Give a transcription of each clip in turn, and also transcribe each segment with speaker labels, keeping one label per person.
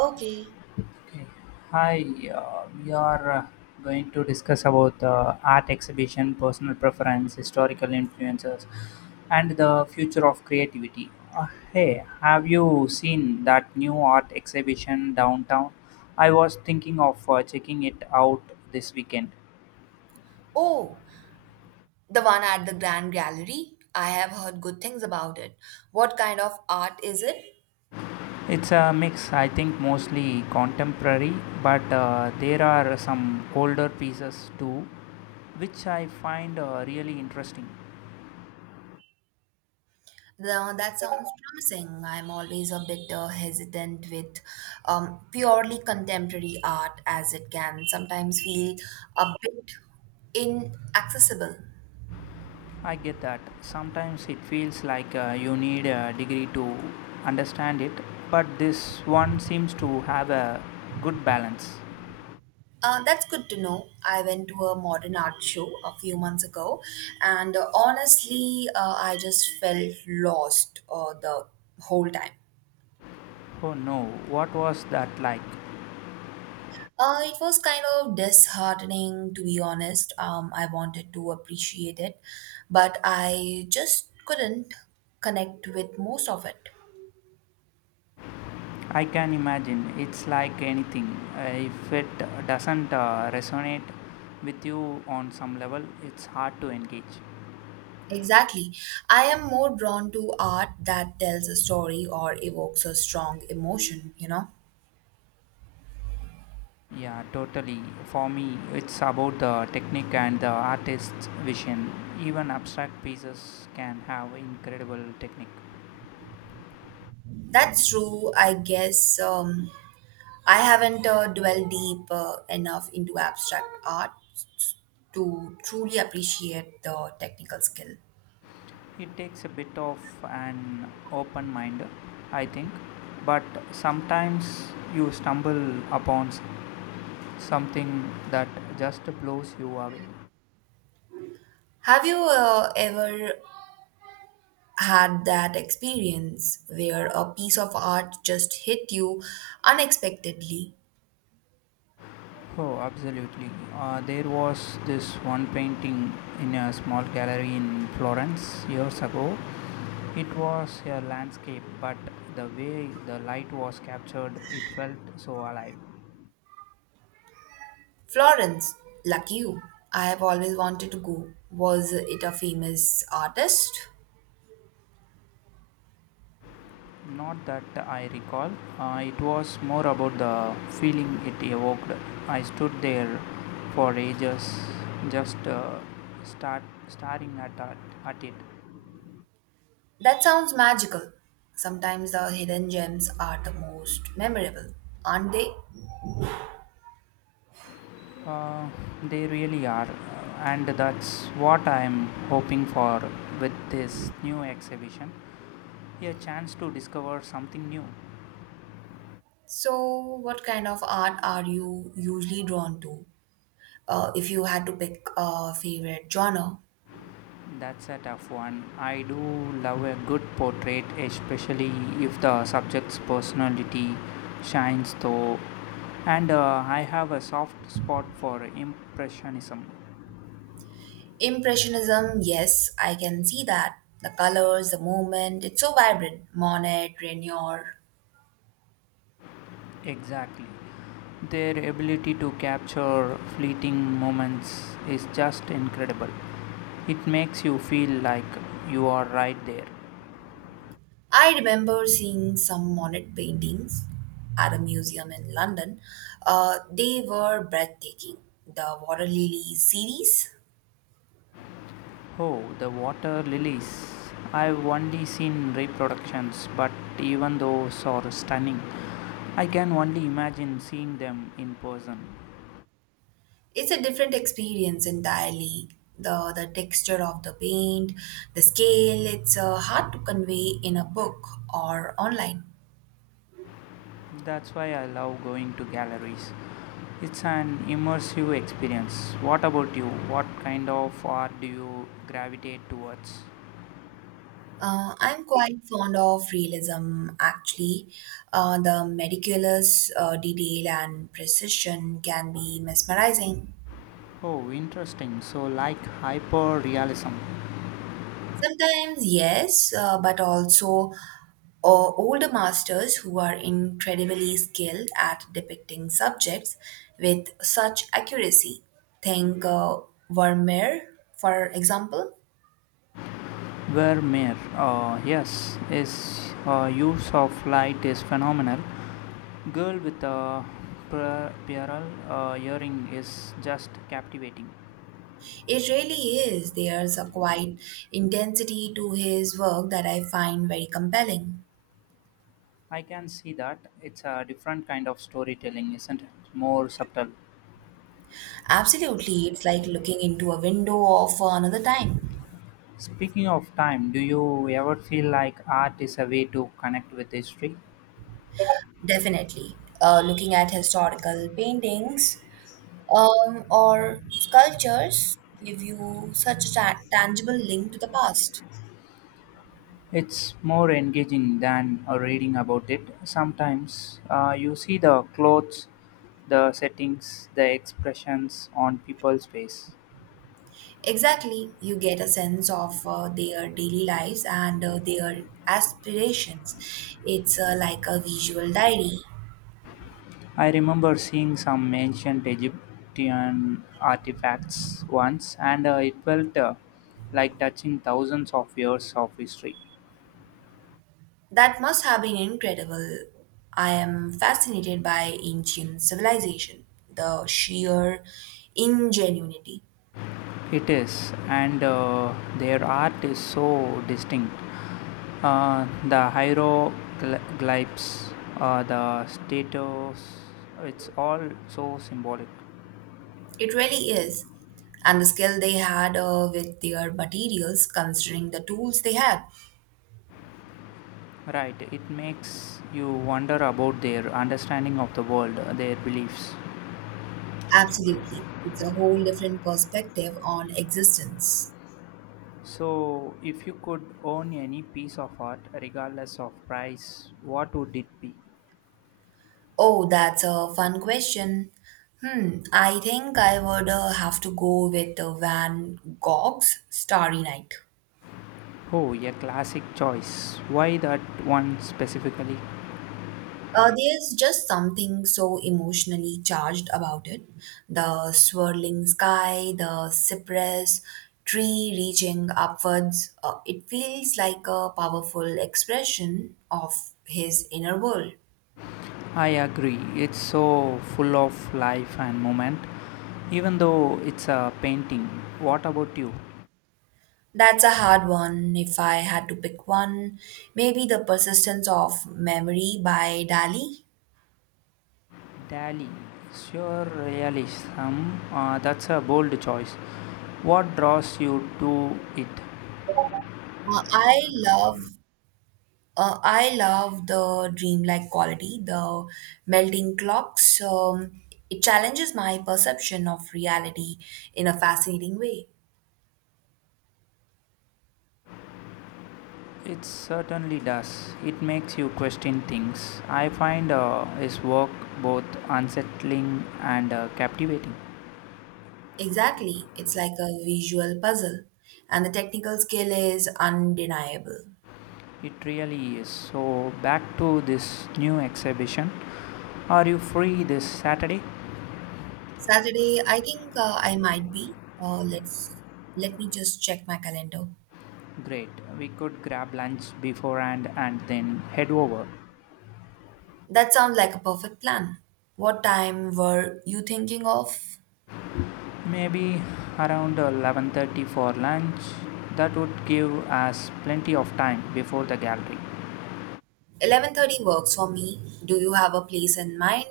Speaker 1: Okay.
Speaker 2: Okay. Hi, we are going to discuss about art exhibition, personal preference, historical influences, and the future of creativity. Hey, have you seen that new art exhibition downtown? I was thinking of checking it out this weekend.
Speaker 1: Oh, the one at the Grand Gallery. I have heard good things about it. What kind of art is it?
Speaker 2: It's a mix, I think, mostly contemporary, but there are some older pieces too, which I find really interesting.
Speaker 1: Now that sounds promising. I'm always a bit hesitant with purely contemporary art, as it can sometimes feel a bit inaccessible.
Speaker 2: I get that. Sometimes it feels like you need a degree to understand it, but this one seems to have a good balance.
Speaker 1: That's good to know. I went to a modern art show a few months ago, and honestly, I just felt lost the whole time.
Speaker 2: Oh no, what was that like?
Speaker 1: It was kind of disheartening, to be honest. I wanted to appreciate it, but I just couldn't connect with most of it.
Speaker 2: I can imagine. It's like anything. If it doesn't resonate with you on some level, it's hard to engage.
Speaker 1: Exactly. I am more drawn to art that tells a story or evokes a strong emotion, you know?
Speaker 2: Yeah, totally. For me, it's about the technique and the artist's vision. Even abstract pieces can have incredible technique.
Speaker 1: That's true, I guess. I haven't dwelled deep enough into abstract art to truly appreciate the technical skill.
Speaker 2: It takes a bit of an open mind, I think, but sometimes you stumble upon something that just blows you away.
Speaker 1: Have you ever had that experience where a piece of art just hit you unexpectedly.
Speaker 2: Oh, absolutely. There was this one painting in a small gallery in Florence years ago. It was a landscape, but the way the light was captured, it felt so alive.
Speaker 1: Florence, lucky you. I have always wanted to go. Was it a famous artist?
Speaker 2: Not that I recall. It was more about the feeling it evoked. I stood there for ages, just start staring at at it.
Speaker 1: That sounds magical. Sometimes the hidden gems are the most memorable, aren't they?
Speaker 2: Uh, they really are, and that's what I'm hoping for with this new exhibition. A chance to discover something new.
Speaker 1: So, what kind of art are you usually drawn to? If you had to pick a favorite genre,
Speaker 2: That's a tough one. I do love a good portrait, especially if the subject's personality shines through. And I have a soft spot for Impressionism.
Speaker 1: Impressionism, yes, I can see that. The colors, the movement, it's so vibrant. Monet, Renoir.
Speaker 2: Exactly. Their ability to capture fleeting moments is just incredible. It makes you feel like you are right there.
Speaker 1: I remember seeing some Monet paintings at a museum in London. They were breathtaking. The Water Lily series,
Speaker 2: Oh, the water lilies. I've only seen reproductions, but even those are stunning. I can only imagine seeing them in person.
Speaker 1: it's a different experience entirely. The texture of the paint, the scale, it's hard to convey in a book or online.
Speaker 2: That's why I love going to galleries. It's an immersive experience. What about you? What kind of art do you gravitate towards?
Speaker 1: I'm quite fond of realism, actually. The meticulous detail and precision can be mesmerizing.
Speaker 2: Oh, interesting. So, like hyper realism,
Speaker 1: Sometimes, yes, but also older masters who are incredibly skilled at depicting subjects with such accuracy. Think Vermeer, for example.
Speaker 2: where mere, yes, is use of light is phenomenal. Girl with a pearl earring is just captivating.
Speaker 1: It really is. There's a quiet intensity to his work that I find very compelling.
Speaker 2: I can see that. It's a different kind of storytelling, isn't it? More subtle.
Speaker 1: Absolutely. It's like looking into a window of another time.
Speaker 2: Speaking of time, do you ever feel like art is a way to connect with history?
Speaker 1: Definitely. Looking at historical paintings or sculptures give you such a tangible link to the past.
Speaker 2: It's more engaging than reading about it. Sometimes you see the clothes, the settings, the expressions on people's face.
Speaker 1: Exactly. You get a sense of their daily lives and their aspirations. It's like a visual diary.
Speaker 2: I remember seeing some ancient Egyptian artifacts once, and it felt like touching thousands of years of history.
Speaker 1: That must have been incredible. I am fascinated by ancient civilization, the sheer ingenuity.
Speaker 2: It is, and their art is so distinct. The hieroglyphs, the status, it's all so symbolic.
Speaker 1: It really is. And the skill they had with their materials, considering the tools they had.
Speaker 2: Right, it makes you wonder about their understanding of the world, their beliefs.
Speaker 1: Absolutely. It's a whole different perspective on existence.
Speaker 2: So, if you could own any piece of art, regardless of price, what would it be?
Speaker 1: Oh, that's a fun question. Hmm, I think I would have to go with Van Gogh's Starry Night.
Speaker 2: Oh, a classic choice. Why that one specifically?
Speaker 1: There's just something so emotionally charged about it. The swirling sky, the cypress tree reaching upwards. It feels like a powerful expression of his inner world.
Speaker 2: I agree. It's so full of life and moment, even though it's a painting. What about you?
Speaker 1: That's a hard one. If I had to pick one, maybe The Persistence of Memory by Dali.
Speaker 2: Dali. Sure, realism. That's a bold choice. What draws you to it?
Speaker 1: Uh, I love I love the dreamlike quality, the melting clocks. It challenges my perception of reality in a fascinating way.
Speaker 2: It certainly does. It makes you question things. I find his work both unsettling and captivating.
Speaker 1: Exactly, it's like a visual puzzle, and the technical skill is undeniable.
Speaker 2: It really is. So, back to this new exhibition. Are you free this Saturday?
Speaker 1: Saturday, I think I might be. Let me just check my calendar.
Speaker 2: Great. We could grab lunch beforehand and then head over.
Speaker 1: That sounds like a perfect plan. What time were you thinking of?
Speaker 2: Maybe around 11:30 for lunch. That would give us plenty of time before the gallery.
Speaker 1: 11:30 works for me. Do you have a place in mind?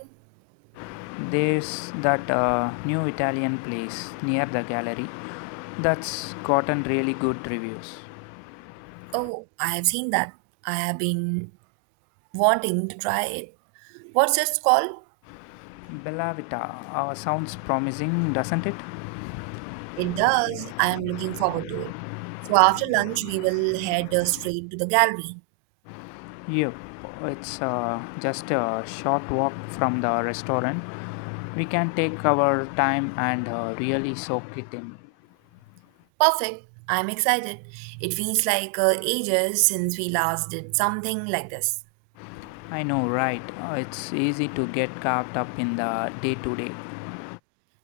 Speaker 2: There's that new Italian place near the gallery that's gotten really good reviews.
Speaker 1: Oh, I have seen that. I have been wanting to try it. What's it called?
Speaker 2: Bella Vita sounds promising, doesn't it?
Speaker 1: It does. I am looking forward to it. So after lunch, we will head straight to the gallery.
Speaker 2: Yep. It's just a short walk from the restaurant. We can take our time and really soak it in.
Speaker 1: Perfect. I'm excited. It feels like ages since we last did something like this.
Speaker 2: I know, right? It's easy to get caught up in the day to day.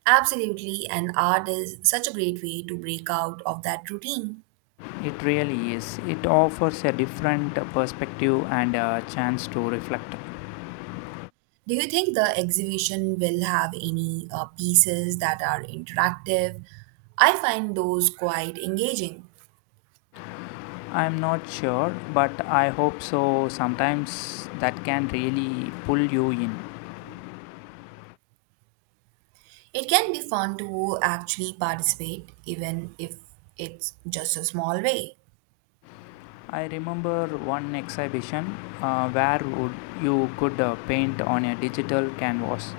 Speaker 1: Absolutely, and art is such a great way to break out of that routine.
Speaker 2: It really is. It offers a different perspective and a chance to reflect.
Speaker 1: Do you think the exhibition will have any pieces that are interactive? I find those quite engaging.
Speaker 2: I'm not sure, but I hope so. Sometimes that can really pull you in.
Speaker 1: It can be fun to actually participate, even if it's just a small way.
Speaker 2: I remember one exhibition where would you could paint on a digital canvas.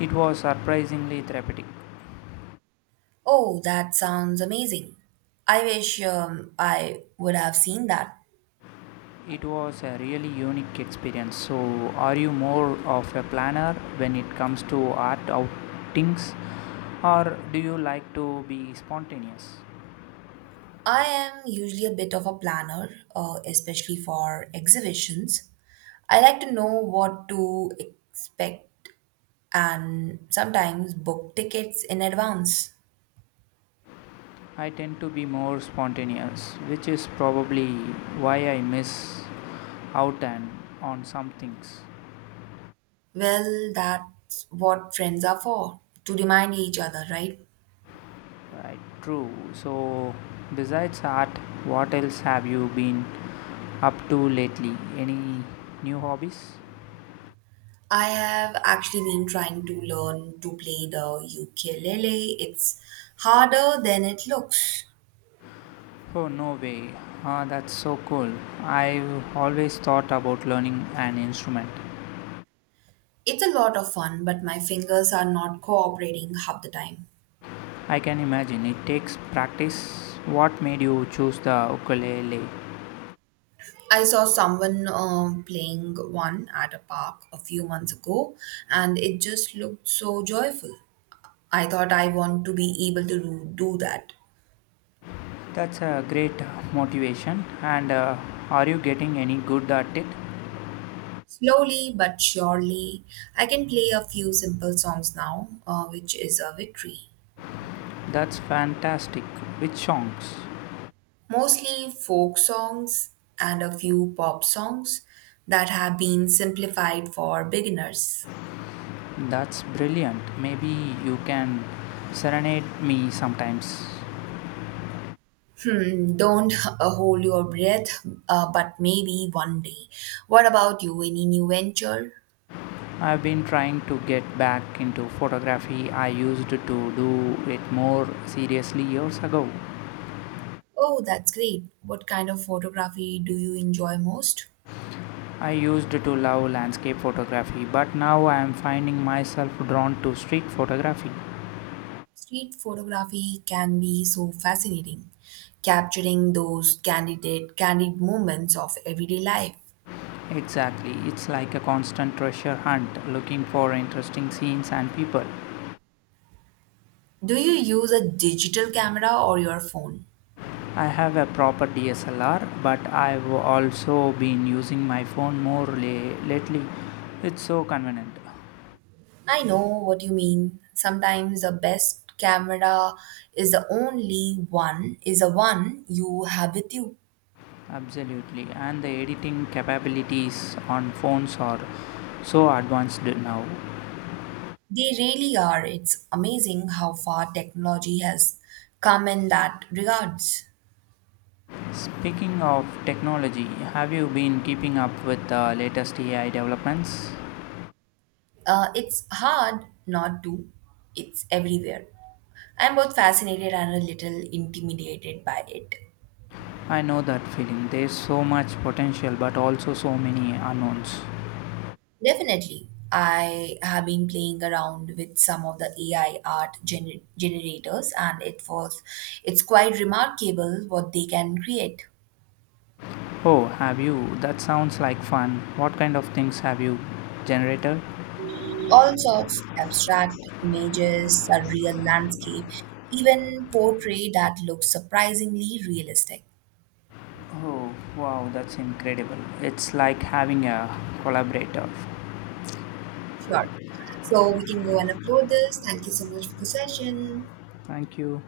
Speaker 2: It was surprisingly therapeutic.
Speaker 1: Oh, that sounds amazing. I wish I would have seen that.
Speaker 2: It was a really unique experience. So, are you more of a planner when it comes to art outings, or do you like to be spontaneous?
Speaker 1: I am usually a bit of a planner, especially for exhibitions. I like to know what to expect and sometimes book tickets in advance.
Speaker 2: I tend to be more spontaneous, which is probably why I miss out and on some things.
Speaker 1: Well, that's what friends are for, to remind each other, right?
Speaker 2: Right, true. So, besides art, what else have you been up to lately? Any new hobbies?
Speaker 1: I have actually been trying to learn to play the ukulele. It's harder than it looks.
Speaker 2: Oh, no way. Ah, that's so cool. I've always thought about learning an instrument.
Speaker 1: It's a lot of fun, but my fingers are not cooperating half the time.
Speaker 2: I can imagine it takes practice. What made you choose the ukulele?
Speaker 1: I saw someone playing one at a park a few months ago, and it just looked so joyful. I thought I want to be able to do that.
Speaker 2: That's a great motivation. And are you getting any good at it?
Speaker 1: Slowly but surely, I can play a few simple songs now, which is a victory.
Speaker 2: That's fantastic. Which songs?
Speaker 1: Mostly folk songs and a few pop songs that have been simplified for beginners.
Speaker 2: That's brilliant. Maybe you can serenade me sometimes.
Speaker 1: Hmm, don't hold your breath, but maybe one day. What about you? Any new venture?
Speaker 2: I've been trying to get back into photography. I used to do it more seriously years ago.
Speaker 1: Oh, that's great. What kind of photography do you enjoy most?
Speaker 2: I used to love landscape photography, but now I am finding myself drawn to street photography.
Speaker 1: Street photography can be so fascinating, capturing those candid moments of everyday life.
Speaker 2: Exactly, it's like a constant treasure hunt looking for interesting scenes and people.
Speaker 1: Do you use a digital camera or your phone?
Speaker 2: I have a proper DSLR, but I've also been using my phone more lately. It's so convenient.
Speaker 1: I know what you mean. Sometimes the best camera is the one you have with you.
Speaker 2: Absolutely, and the editing capabilities on phones are so advanced now.
Speaker 1: They really are. It's amazing how far technology has come in that regards.
Speaker 2: Speaking of technology, have you been keeping up with the latest AI developments?
Speaker 1: It's hard not to, it's everywhere. I'm both fascinated and a little intimidated by it.
Speaker 2: I know that feeling. There's so much potential, but also so many unknowns.
Speaker 1: Definitely. I have been playing around with some of the AI art generators, and it's quite remarkable what they can create.
Speaker 2: Oh, have you? That sounds like fun. What kind of things have you generated?
Speaker 1: All sorts, abstract images, a real landscape, even portrait that looks surprisingly realistic.
Speaker 2: Oh, wow, that's incredible. It's like having a collaborator.
Speaker 1: Sure. So we can go and upload this. Thank you so much for the session.
Speaker 2: Thank you.